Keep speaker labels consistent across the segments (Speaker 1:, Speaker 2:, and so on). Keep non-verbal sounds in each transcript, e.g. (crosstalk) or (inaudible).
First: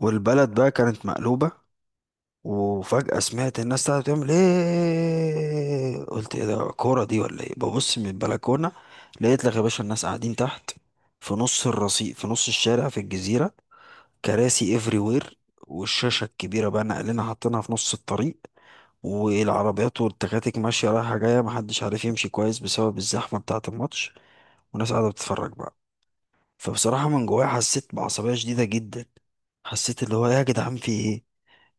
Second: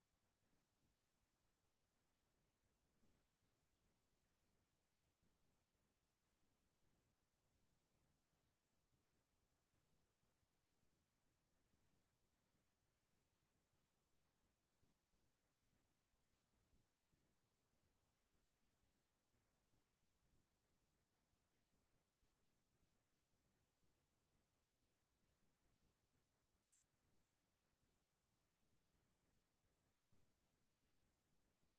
Speaker 1: والبلد بقى كانت مقلوبة. وفجأة سمعت الناس قاعدة بتعمل ايه، قلت ايه ده؟ كورة دي ولا ايه؟ ببص من البلكونة لقيت لك يا باشا الناس قاعدين تحت، في نص الرصيف، في نص الشارع، في الجزيرة، كراسي افري وير، والشاشة الكبيرة بقى ناقلينها حاطينها في نص الطريق، والعربيات والتكاتك ماشية رايحة جاية، محدش عارف يمشي كويس بسبب الزحمة بتاعة الماتش، والناس قاعدة بتتفرج بقى. فبصراحة من جوايا حسيت بعصبية شديدة جدا. حسيت اللي هو إيه، يا جدعان في ايه،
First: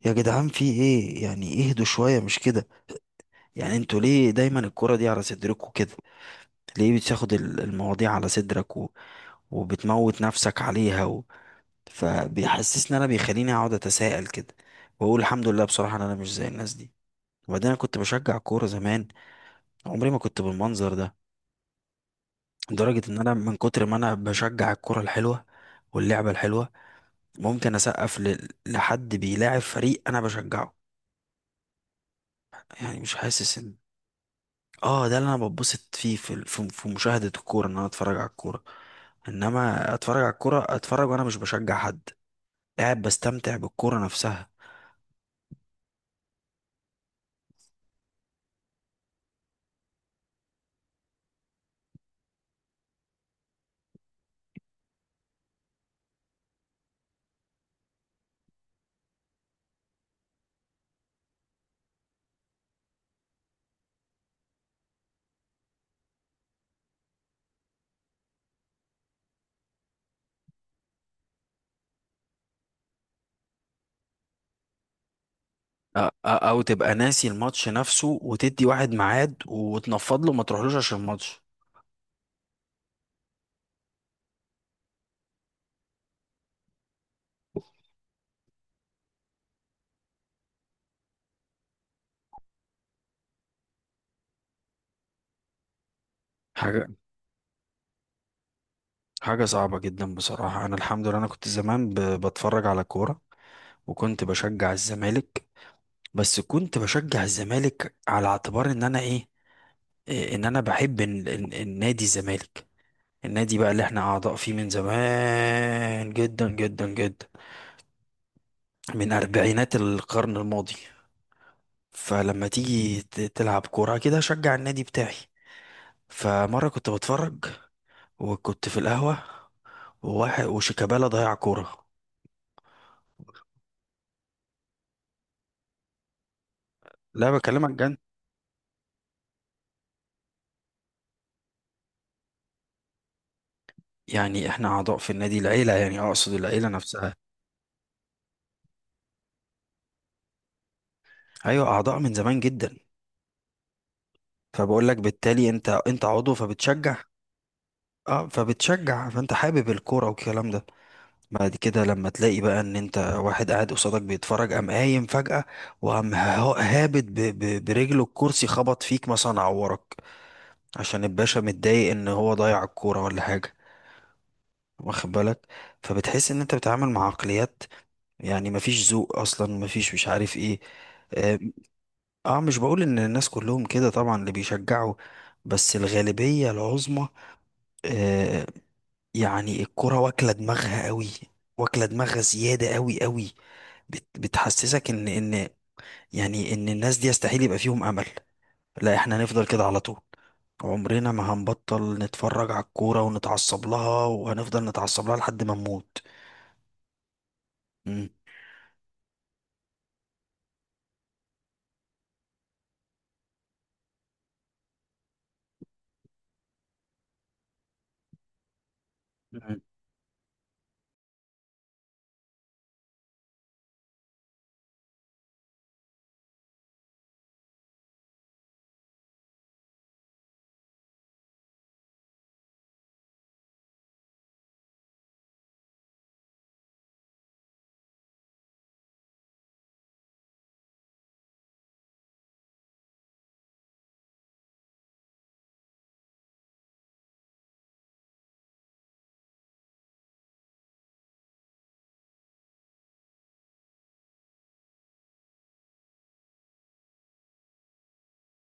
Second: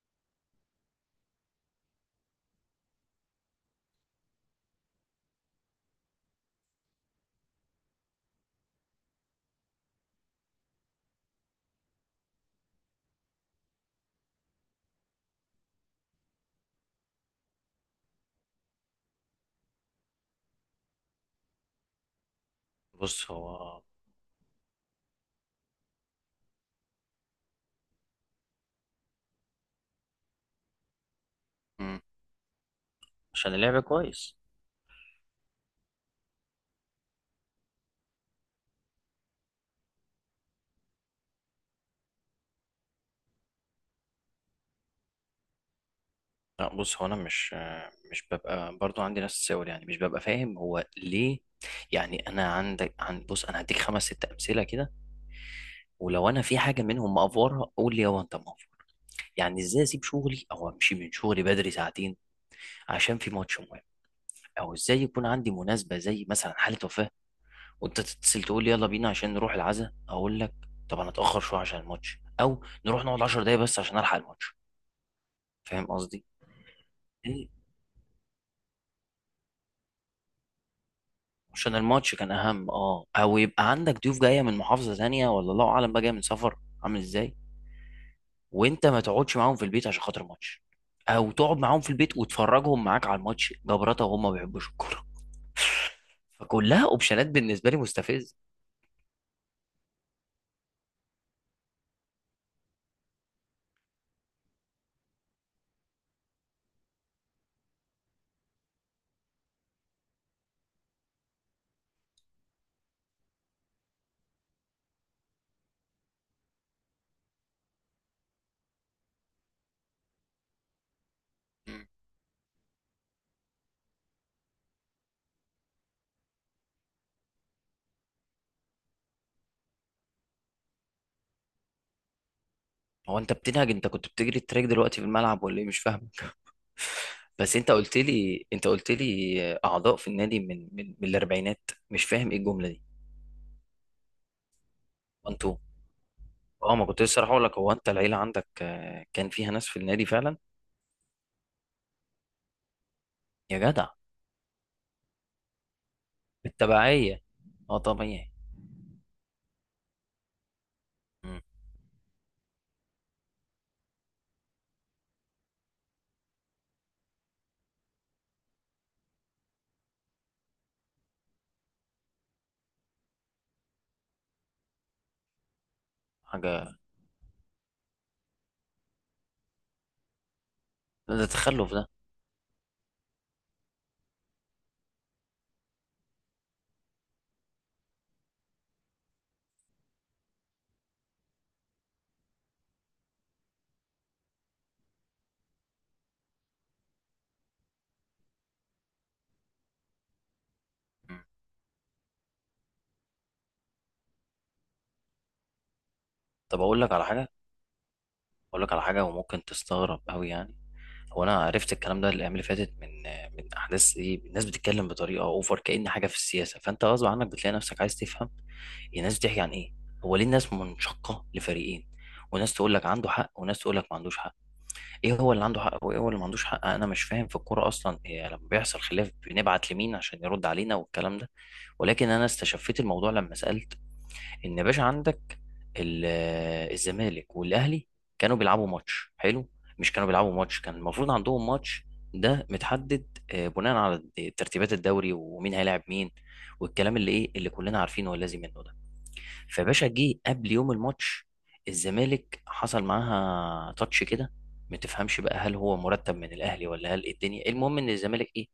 Speaker 1: يا جدعان في ايه؟ يعني اهدوا شوية، مش كده؟ يعني انتوا ليه دايما الكرة دي على صدركوا كده؟ ليه بتاخد المواضيع على صدرك وبتموت نفسك عليها فبيحسسني بيخليني اقعد اتساءل كده، واقول الحمد لله بصراحة ان انا مش زي الناس دي. وبعدين انا كنت بشجع الكورة زمان، عمري ما كنت بالمنظر ده، لدرجة ان
Speaker 2: بص
Speaker 1: انا من
Speaker 2: هو.
Speaker 1: كتر ما انا بشجع الكرة الحلوة واللعبة الحلوة ممكن اسقف لحد بيلاعب فريق انا بشجعه.
Speaker 2: مم.
Speaker 1: يعني مش
Speaker 2: عشان
Speaker 1: حاسس ان
Speaker 2: اللعب كويس.
Speaker 1: اه، ده اللي انا بتبسط فيه في مشاهدة الكورة، ان انا اتفرج على الكورة. انما اتفرج على الكورة، اتفرج وانا مش بشجع حد، قاعد بستمتع بالكورة نفسها.
Speaker 2: لا، بص، هو انا مش ببقى برضو عندي نفس السؤال، يعني مش ببقى فاهم هو ليه. يعني انا عندك عن، بص، انا هديك خمس ست امثله كده، ولو انا في حاجه منهم مقفورها قول لي هو انت مقفور. يعني ازاي اسيب شغلي او امشي من شغلي بدري ساعتين عشان في ماتش مهم؟ او ازاي يكون عندي مناسبه زي مثلا حاله وفاه، وانت تتصل تقول لي يلا بينا عشان نروح العزاء، اقول لك طب انا اتاخر شويه عشان الماتش، او نروح نقعد 10 دقايق بس عشان الحق الماتش. فاهم قصدي؟
Speaker 1: او تبقى ناسي
Speaker 2: إيه؟
Speaker 1: الماتش نفسه وتدي واحد ميعاد وتنفض له، ما تروحلوش عشان الماتش.
Speaker 2: عشان الماتش كان اهم، او يبقى عندك ضيوف جايه من محافظه تانية، ولا الله اعلم بقى جايه من سفر عامل ازاي، وانت ما تقعدش معاهم في البيت عشان خاطر ماتش، او تقعد معاهم في البيت وتفرجهم معاك على الماتش جبرته وهم ما بيحبوش الكوره. فكلها
Speaker 1: حاجة،
Speaker 2: اوبشنات بالنسبه لي مستفز.
Speaker 1: حاجة صعبة جدا بصراحة. انا الحمد لله انا كنت زمان بتفرج على كورة، وكنت بشجع الزمالك. بس كنت بشجع الزمالك على اعتبار ان انا ايه، إيه، ان انا بحب النادي الزمالك. النادي بقى اللي احنا اعضاء فيه من زمان جدا جدا جدا، من اربعينات القرن الماضي. فلما تيجي تلعب كورة كده، شجع النادي بتاعي. فمرة كنت بتفرج وكنت في القهوة، وواحد وشيكابالا ضيع كورة.
Speaker 2: هو انت بتنهج؟ انت كنت بتجري التراك دلوقتي في الملعب ولا ايه؟ مش فاهم.
Speaker 1: لا
Speaker 2: بس
Speaker 1: بكلمك
Speaker 2: انت
Speaker 1: جد.
Speaker 2: قلت لي، انت قلت لي اعضاء في النادي من الاربعينات، مش فاهم ايه الجمله دي.
Speaker 1: يعني احنا اعضاء في النادي،
Speaker 2: انتوا،
Speaker 1: العيلة، يعني اقصد العيلة
Speaker 2: اه، ما كنت
Speaker 1: نفسها.
Speaker 2: لسه رايح اقول لك، هو انت العيله عندك كان فيها ناس في النادي فعلا؟
Speaker 1: ايوه اعضاء من زمان جدا.
Speaker 2: يا جدع.
Speaker 1: فبقول لك بالتالي انت، عضو فبتشجع.
Speaker 2: التبعية، اه
Speaker 1: اه
Speaker 2: طبيعي.
Speaker 1: فبتشجع، فانت حابب الكورة والكلام ده.
Speaker 2: مم.
Speaker 1: بعد كده لما تلاقي بقى ان انت واحد قاعد قصادك بيتفرج، قام قايم فجأة، وقام هابط برجله الكرسي، خبط فيك مثلا، عورك، عشان الباشا متضايق ان هو ضيع الكورة ولا حاجة. واخد بالك؟ فبتحس ان انت
Speaker 2: حاجة.
Speaker 1: بتتعامل مع عقليات. يعني مفيش ذوق اصلا، مفيش مش عارف ايه.
Speaker 2: ده
Speaker 1: اه.
Speaker 2: تخلف ده.
Speaker 1: آه، مش بقول ان الناس كلهم كده طبعا اللي بيشجعوا، بس الغالبية العظمى. آه، يعني الكرة واكلة دماغها قوي، واكلة دماغها زيادة قوي قوي. بتحسسك ان ان يعني ان الناس دي يستحيل يبقى فيهم امل. لا، احنا هنفضل كده على طول، عمرنا
Speaker 2: مم.
Speaker 1: ما هنبطل نتفرج على الكورة ونتعصب لها، وهنفضل نتعصب لها لحد ما نموت.
Speaker 2: طب أقول لك على حاجة.
Speaker 1: مم.
Speaker 2: أقول لك على حاجة وممكن تستغرب أوي يعني. هو أنا عرفت الكلام ده الأيام اللي فاتت، من من أحداث إيه الناس بتتكلم بطريقة أوفر كأن حاجة في السياسة، فأنت غصب عنك بتلاقي نفسك عايز تفهم هي الناس بتحكي عن إيه، هو ليه الناس منشقة لفريقين، وناس تقول لك عنده حق وناس تقول لك ما عندوش حق. ايه هو اللي عنده حق وايه هو اللي ما عندوش حق؟ انا مش فاهم في الكوره اصلا. إيه لما بيحصل خلاف بنبعت لمين عشان يرد علينا والكلام ده؟ ولكن انا استشفيت الموضوع لما سالت. ان يا باشا عندك ال- الزمالك والاهلي كانوا بيلعبوا ماتش حلو. مش كانوا بيلعبوا ماتش، كان المفروض عندهم ماتش. ده متحدد بناء على ترتيبات الدوري ومين هيلاعب مين والكلام اللي ايه اللي كلنا عارفينه واللازم منه ده. فباشا جه قبل يوم الماتش، الزمالك حصل معاها تاتش كده، ما تفهمش بقى هل هو مرتب من الاهلي ولا هل إيه الدنيا، المهم ان الزمالك ايه،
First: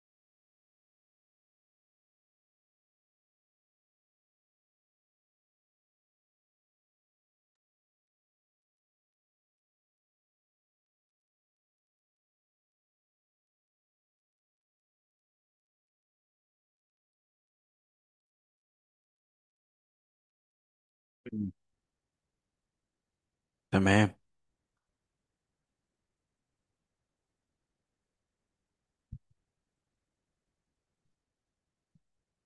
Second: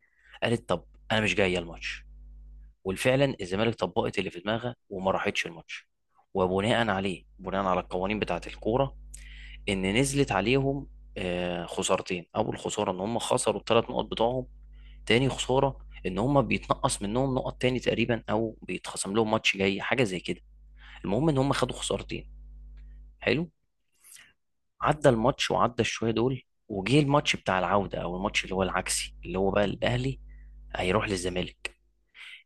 Speaker 2: قالت طب انا مش جايه الماتش. وفعلا الزمالك طبقت اللي في دماغها وما راحتش الماتش. وبناء عليه، بناء على القوانين بتاعه الكوره، ان نزلت عليهم خسارتين. اول خساره ان هم خسروا الثلاث نقط بتوعهم. تاني خساره ان هم بيتنقص منهم نقط تاني تقريبا، او بيتخصم لهم ماتش جاي حاجه زي كده. المهم ان
Speaker 1: مم.
Speaker 2: هم خدوا خسارتين. حلو.
Speaker 1: تمام.
Speaker 2: عدى الماتش وعدى الشويه دول، وجه الماتش بتاع العوده، او الماتش اللي هو العكسي اللي هو بقى الاهلي هيروح للزمالك.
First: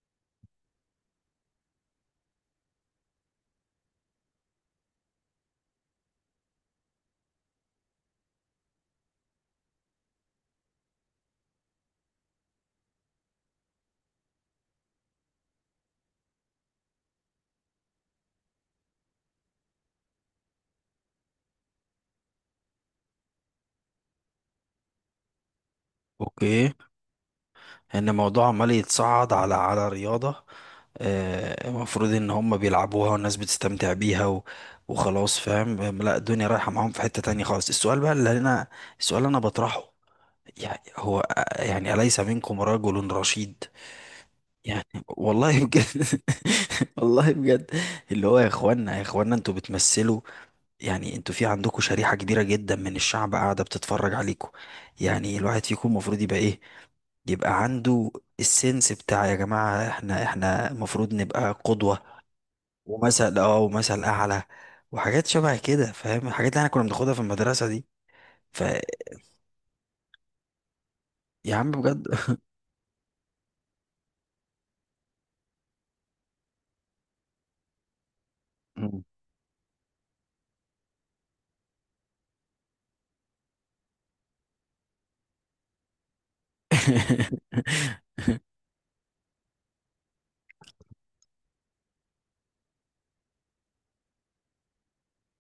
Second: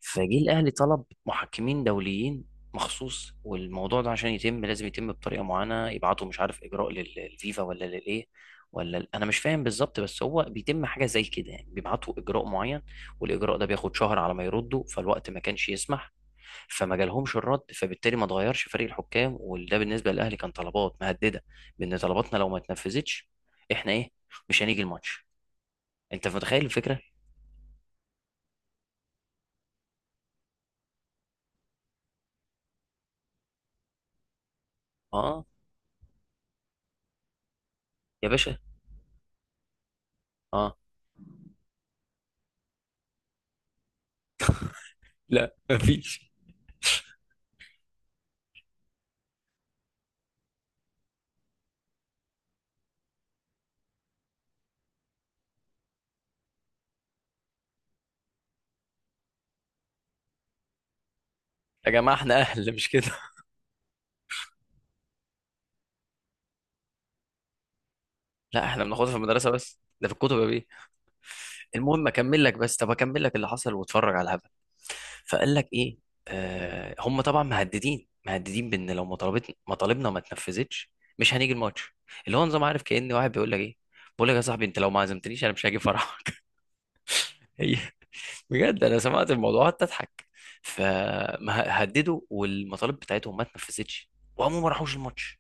Speaker 2: فجه الاهلي طلب محكمين دوليين مخصوص، والموضوع ده عشان يتم لازم يتم بطريقه معينه، يبعتوا مش عارف اجراء للفيفا ولا للايه، ولا انا مش فاهم بالظبط، بس هو بيتم حاجه زي كده. يعني بيبعتوا اجراء معين، والاجراء ده بياخد شهر على ما يردوا، فالوقت ما كانش يسمح. فما جالهمش الرد، فبالتالي ما اتغيرش فريق الحكام، وده بالنسبه للاهلي كان طلبات مهدده بان طلباتنا لو ما اتنفذتش احنا ايه، مش هنيجي الماتش. انت متخيل
Speaker 1: اوكي.
Speaker 2: الفكره؟
Speaker 1: ان الموضوع عمال يتصعد على على رياضة. آه، المفروض ان هم بيلعبوها والناس بتستمتع بيها وخلاص،
Speaker 2: اه
Speaker 1: فاهم. آم، لا، الدنيا رايحة معاهم في حتة تانية خالص.
Speaker 2: يا باشا.
Speaker 1: السؤال اللي انا بطرحه،
Speaker 2: اه.
Speaker 1: يعني هو آه، يعني أليس منكم رجل رشيد؟ يعني
Speaker 2: لا
Speaker 1: والله بجد.
Speaker 2: مفيش.
Speaker 1: (laughs) والله بجد. اللي هو يا اخوانا، يا اخوانا انتوا بتمثلوا، يعني انتوا في عندكم شريحة كبيرة جدا من الشعب قاعدة بتتفرج عليكم. يعني الواحد فيكم المفروض يبقى ايه، يبقى عنده السنس بتاع يا جماعة احنا، احنا المفروض نبقى
Speaker 2: يا
Speaker 1: قدوة
Speaker 2: جماعه احنا اهل مش كده.
Speaker 1: ومثل اه ومثل اعلى وحاجات شبه كده. فاهم الحاجات اللي احنا كنا بناخدها في المدرسة دي؟
Speaker 2: (laughs) لا
Speaker 1: فيا
Speaker 2: احنا بناخدها في المدرسه، بس ده في الكتب يا بيه.
Speaker 1: عم بجد.
Speaker 2: المهم
Speaker 1: (laughs)
Speaker 2: اكمل لك بس، طب اكمل لك اللي حصل واتفرج على الهبل. فقال لك ايه؟ هم طبعا مهددين مهددين بان
Speaker 1: مم.
Speaker 2: لو مطالبنا ما اتنفذتش مش هنيجي الماتش. اللي هو نظام، عارف، كأن واحد بيقول لك ايه، بقول لك يا صاحبي انت لو ما عزمتنيش انا مش هاجي فرحك.
Speaker 1: (laughs)
Speaker 2: (laughs) هي، بجد انا سمعت الموضوع قعدت اضحك. فهددوا، والمطالب بتاعتهم ما اتنفذتش، وهم ما راحوش الماتش.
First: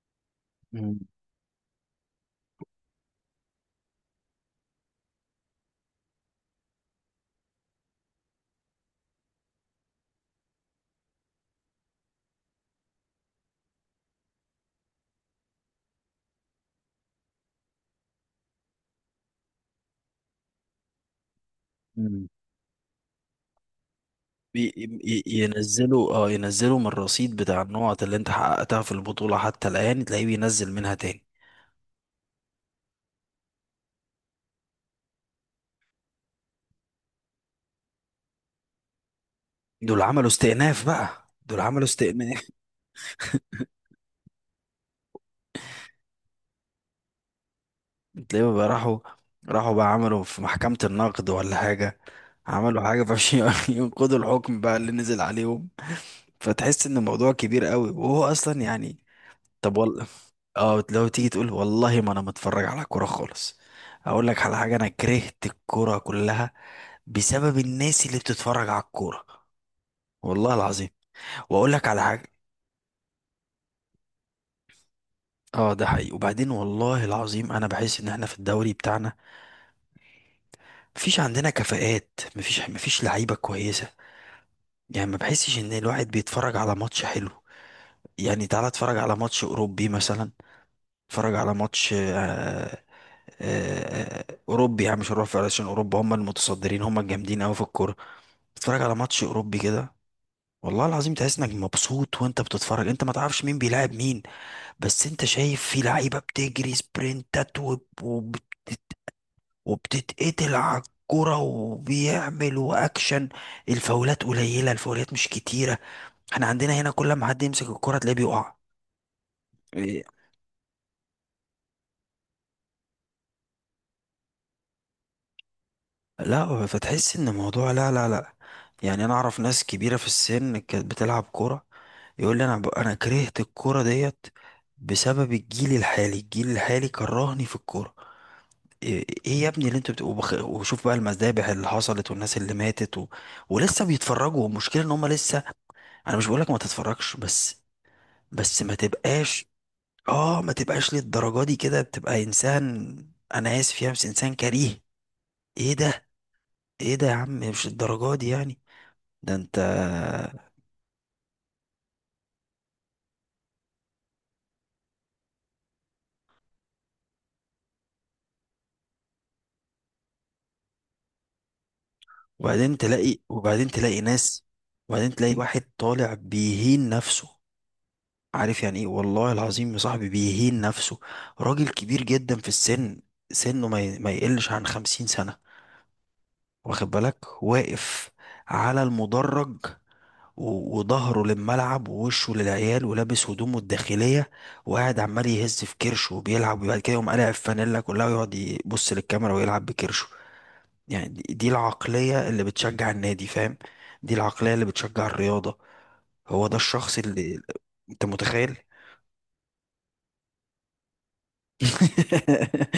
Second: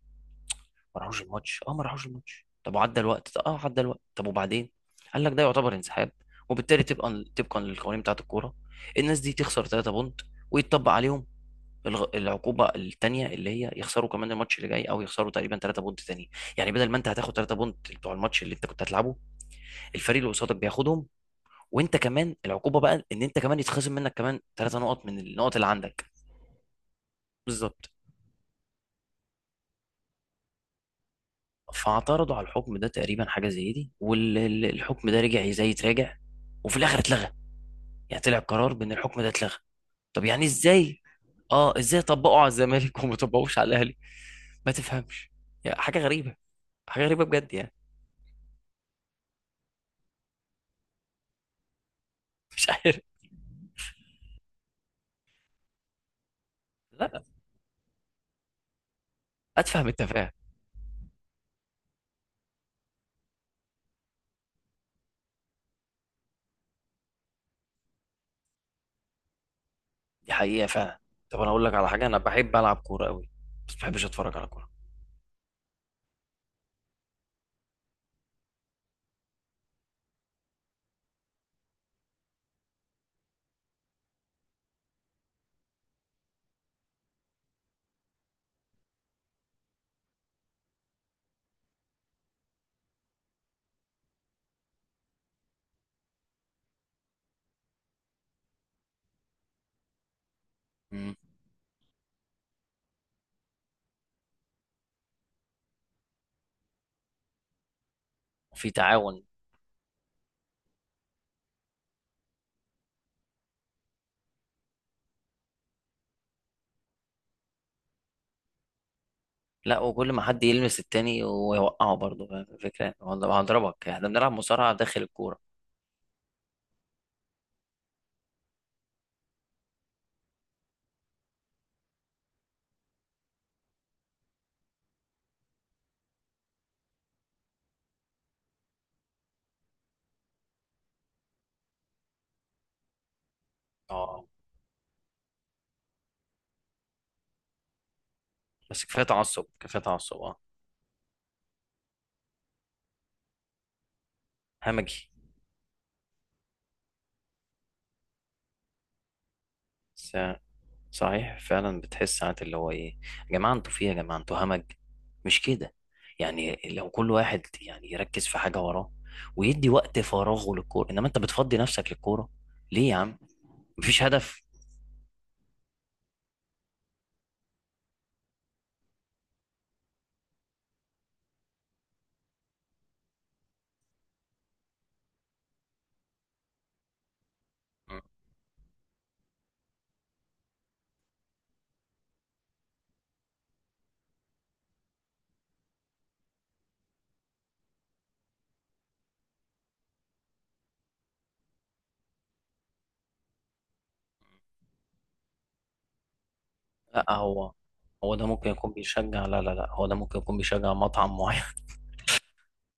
Speaker 1: مم.
Speaker 2: ما راحوش الماتش، اه ما راحوش الماتش، طب وعدى الوقت، اه عدى الوقت، طب وبعدين؟ قال لك ده يعتبر انسحاب، وبالتالي تبقى طبقا للقوانين بتاعه الكوره الناس دي تخسر 3 بونت، ويتطبق عليهم العقوبه الثانيه اللي هي يخسروا كمان الماتش اللي جاي، او يخسروا تقريبا 3 بونت تاني. يعني بدل ما انت هتاخد 3 بونت بتوع الماتش اللي انت كنت هتلعبه، الفريق اللي قصادك بياخدهم، وانت
Speaker 1: مم.
Speaker 2: كمان العقوبه بقى ان انت كمان يتخصم منك كمان 3 نقط من النقط اللي عندك.
Speaker 1: ينزلوا، اه ينزلوا من الرصيد بتاع
Speaker 2: بالظبط.
Speaker 1: النقط اللي انت حققتها في البطولة حتى الآن، تلاقيه بينزل منها تاني.
Speaker 2: فاعترضوا على الحكم ده تقريبا، حاجه زي دي، والحكم ده رجع زي تراجع، وفي الاخر اتلغى. يعني طلع قرار بان الحكم ده اتلغى. طب يعني ازاي؟
Speaker 1: دول
Speaker 2: اه
Speaker 1: عملوا
Speaker 2: ازاي طبقوا على
Speaker 1: استئناف.
Speaker 2: الزمالك وما طبقوش على الاهلي؟ ما تفهمش. يعني حاجه غريبه، حاجه غريبه بجد يعني.
Speaker 1: تلاقيهم بقى راحوا، راحوا بقى عملوا في محكمة النقد ولا حاجة،
Speaker 2: (laughs) مش
Speaker 1: عملوا
Speaker 2: عارف.
Speaker 1: حاجة فعشان (laughs) ينقضوا الحكم بقى اللي نزل عليهم. فتحس ان
Speaker 2: لا
Speaker 1: الموضوع كبير قوي وهو اصلا يعني. طب
Speaker 2: اتفهم
Speaker 1: والله،
Speaker 2: التفاهه.
Speaker 1: اه، لو تيجي تقول والله ما انا متفرج على كورة خالص، اقول لك على حاجة: انا كرهت الكورة كلها بسبب الناس اللي بتتفرج على الكورة.
Speaker 2: دي
Speaker 1: والله
Speaker 2: حقيقه
Speaker 1: العظيم.
Speaker 2: فعلا. طب انا اقول
Speaker 1: واقول
Speaker 2: لك
Speaker 1: لك
Speaker 2: على
Speaker 1: على
Speaker 2: حاجه، انا
Speaker 1: حاجة.
Speaker 2: بحب العب كوره قوي، بس ما بحبش اتفرج على كوره.
Speaker 1: اه ده حقيقي. وبعدين والله العظيم انا بحس ان احنا في الدوري بتاعنا مفيش عندنا كفاءات، مفيش لعيبة كويسة. يعني ما بحسش ان الواحد بيتفرج على ماتش حلو. يعني تعالى اتفرج على ماتش اوروبي مثلا. اتفرج على ماتش اوروبي. يعني مش هنروح، عشان اوروبا هم المتصدرين، هم الجامدين قوي في الكوره. اتفرج على ماتش اوروبي كده، والله العظيم
Speaker 2: امم.
Speaker 1: تحس انك مبسوط وانت بتتفرج. انت ما تعرفش مين بيلاعب مين، بس انت شايف في لعيبه بتجري سبرنتات
Speaker 2: وفي تعاون.
Speaker 1: وبتتقتل على الكرة وبيعمل واكشن. الفاولات قليله، الفاولات مش كتيره. احنا عندنا هنا كل ما حد يمسك الكرة تلاقيه بيقع.
Speaker 2: لا،
Speaker 1: إيه،
Speaker 2: وكل ما حد يلمس التاني ويوقعه برضه، فاهم الفكره يعني؟ والله هضربك، احنا بنلعب مصارعه داخل الكوره.
Speaker 1: لا فتحس ان الموضوع، لا يعني، انا اعرف ناس كبيرة في السن كانت بتلعب كرة، يقول لي انا انا كرهت الكرة ديت بسبب الجيل الحالي. الجيل الحالي كرهني في الكورة. ايه، إيه يا ابني اللي انتوا بتبقوا وشوف بقى المذابح اللي حصلت والناس اللي ماتت ولسه
Speaker 2: اه.
Speaker 1: بيتفرجوا. والمشكلة ان هم لسه. انا مش بقولك ما تتفرجش، بس بس ما
Speaker 2: بس كفايه
Speaker 1: تبقاش.
Speaker 2: تعصب، كفايه تعصب. اه
Speaker 1: اه، ما تبقاش للدرجة دي كده، بتبقى انسان، انا اسف يا بس، انسان كريه.
Speaker 2: همجي.
Speaker 1: ايه ده؟ ايه ده يا عم؟ مش الدرجات دي يعني. ده انت،
Speaker 2: س- صحيح فعلا، بتحس ساعات اللي هو ايه، يا جماعه انتوا في إيه، يا جماعه انتوا همج، مش كده؟ يعني لو كل واحد يعني يركز في حاجه وراه ويدي وقت فراغه للكوره، انما انت بتفضي نفسك للكوره
Speaker 1: وبعدين
Speaker 2: ليه يا
Speaker 1: تلاقي،
Speaker 2: عم؟
Speaker 1: وبعدين تلاقي
Speaker 2: مفيش هدف.
Speaker 1: ناس، وبعدين تلاقي واحد طالع بيهين نفسه. عارف يعني ايه والله العظيم يا صاحبي بيهين نفسه؟ راجل كبير جدا في السن، سنه ما ما يقلش عن خمسين سنة، واخد بالك،
Speaker 2: م.
Speaker 1: واقف على المدرج وظهره للملعب ووشه للعيال، ولابس هدومه الداخلية، وقاعد عمال يهز في كرشه وبيلعب، وبعد كده يقوم قالع الفانيلا كلها، ويقعد يبص للكاميرا ويلعب بكرشه. يعني دي العقلية اللي بتشجع النادي، فاهم؟ دي العقلية اللي بتشجع الرياضة. هو ده الشخص
Speaker 2: لا
Speaker 1: اللي،
Speaker 2: هو،
Speaker 1: انت
Speaker 2: هو ده ممكن
Speaker 1: متخيل؟
Speaker 2: يكون بيشجع، لا لا لا، هو ده ممكن يكون بيشجع مطعم معين،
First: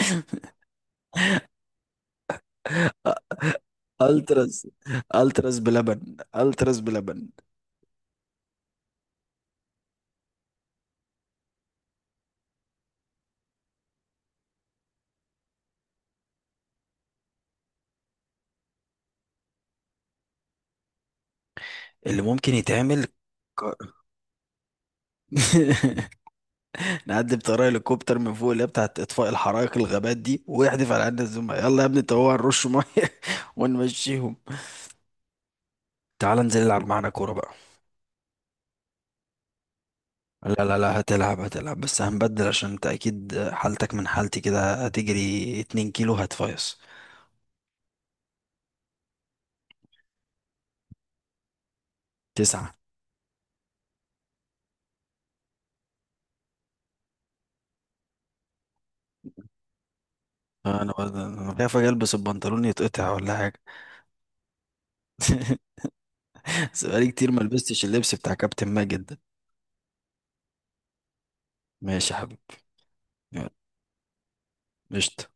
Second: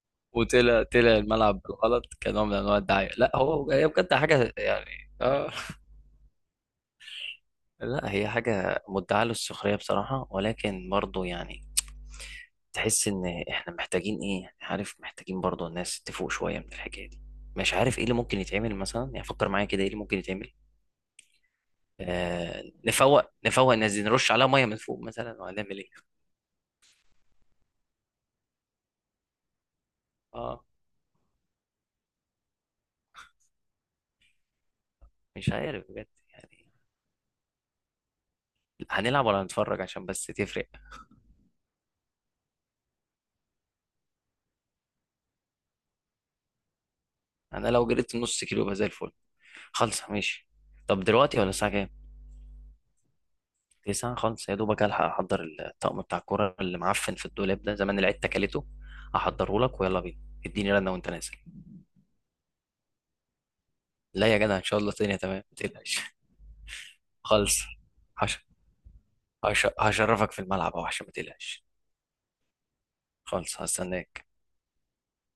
Speaker 2: (laughs) وطلع طلع الملعب بالغلط كنوع من انواع الدعايه. لا هو هي بجد حاجه
Speaker 1: التراس،
Speaker 2: يعني،
Speaker 1: التراس بلبن.
Speaker 2: لا هي حاجة مدعاة للسخرية بصراحة. ولكن برضو يعني تحس ان احنا محتاجين ايه يعني، عارف، محتاجين برضو الناس تفوق شوية من الحكاية دي. مش عارف ايه اللي ممكن يتعمل مثلا، يعني فكر معايا كده ايه اللي ممكن يتعمل.
Speaker 1: اللي ممكن يتعمل،
Speaker 2: نفوق نفوق
Speaker 1: ك-
Speaker 2: الناس دي، نرش عليها مية من فوق مثلا؟ وهنعمل ايه؟
Speaker 1: (laughs) نعدي بطريقه هليكوبتر من فوق، اللي هي بتاعت اطفاء الحرائق الغابات دي،
Speaker 2: اه.
Speaker 1: ويحدف على عيننا الزملاء، يلا يا ابني طوع نرش ميه. (laughs) ونمشيهم.
Speaker 2: مش عارف بجد
Speaker 1: تعال
Speaker 2: يعني.
Speaker 1: انزل العب معانا كوره بقى.
Speaker 2: هنلعب ولا هنتفرج؟ عشان بس
Speaker 1: لا
Speaker 2: تفرق.
Speaker 1: لا لا هتلعب، هتلعب. بس هنبدل، عشان انت اكيد حالتك من حالتي كده، هتجري 2 كيلو هتفيص.
Speaker 2: انا لو جريت نص كيلو يبقى زي الفل. خالصة، ماشي. طب دلوقتي، ولا الساعة كام؟
Speaker 1: تسعة.
Speaker 2: لسان خالص، يا دوبك الحق احضر الطقم بتاع الكوره اللي معفن في الدولاب ده، زمان العيد تكلته. احضره لك ويلا بينا. اديني رنه
Speaker 1: انا
Speaker 2: وانت نازل.
Speaker 1: انا خايف اجي البس البنطلون يتقطع ولا حاجه.
Speaker 2: لا يا جدع، ان شاء الله الدنيا تمام، ما
Speaker 1: (laughs)
Speaker 2: تقلقش.
Speaker 1: بس بقالي كتير ما
Speaker 2: خالص.
Speaker 1: لبستش اللبس بتاع
Speaker 2: هش...
Speaker 1: كابتن ماجد ده.
Speaker 2: هشرفك في الملعب اهو، عشان ما تقلقش.
Speaker 1: ماشي يا حبيبي. يلا.
Speaker 2: خالص، هستناك.
Speaker 1: قشطة.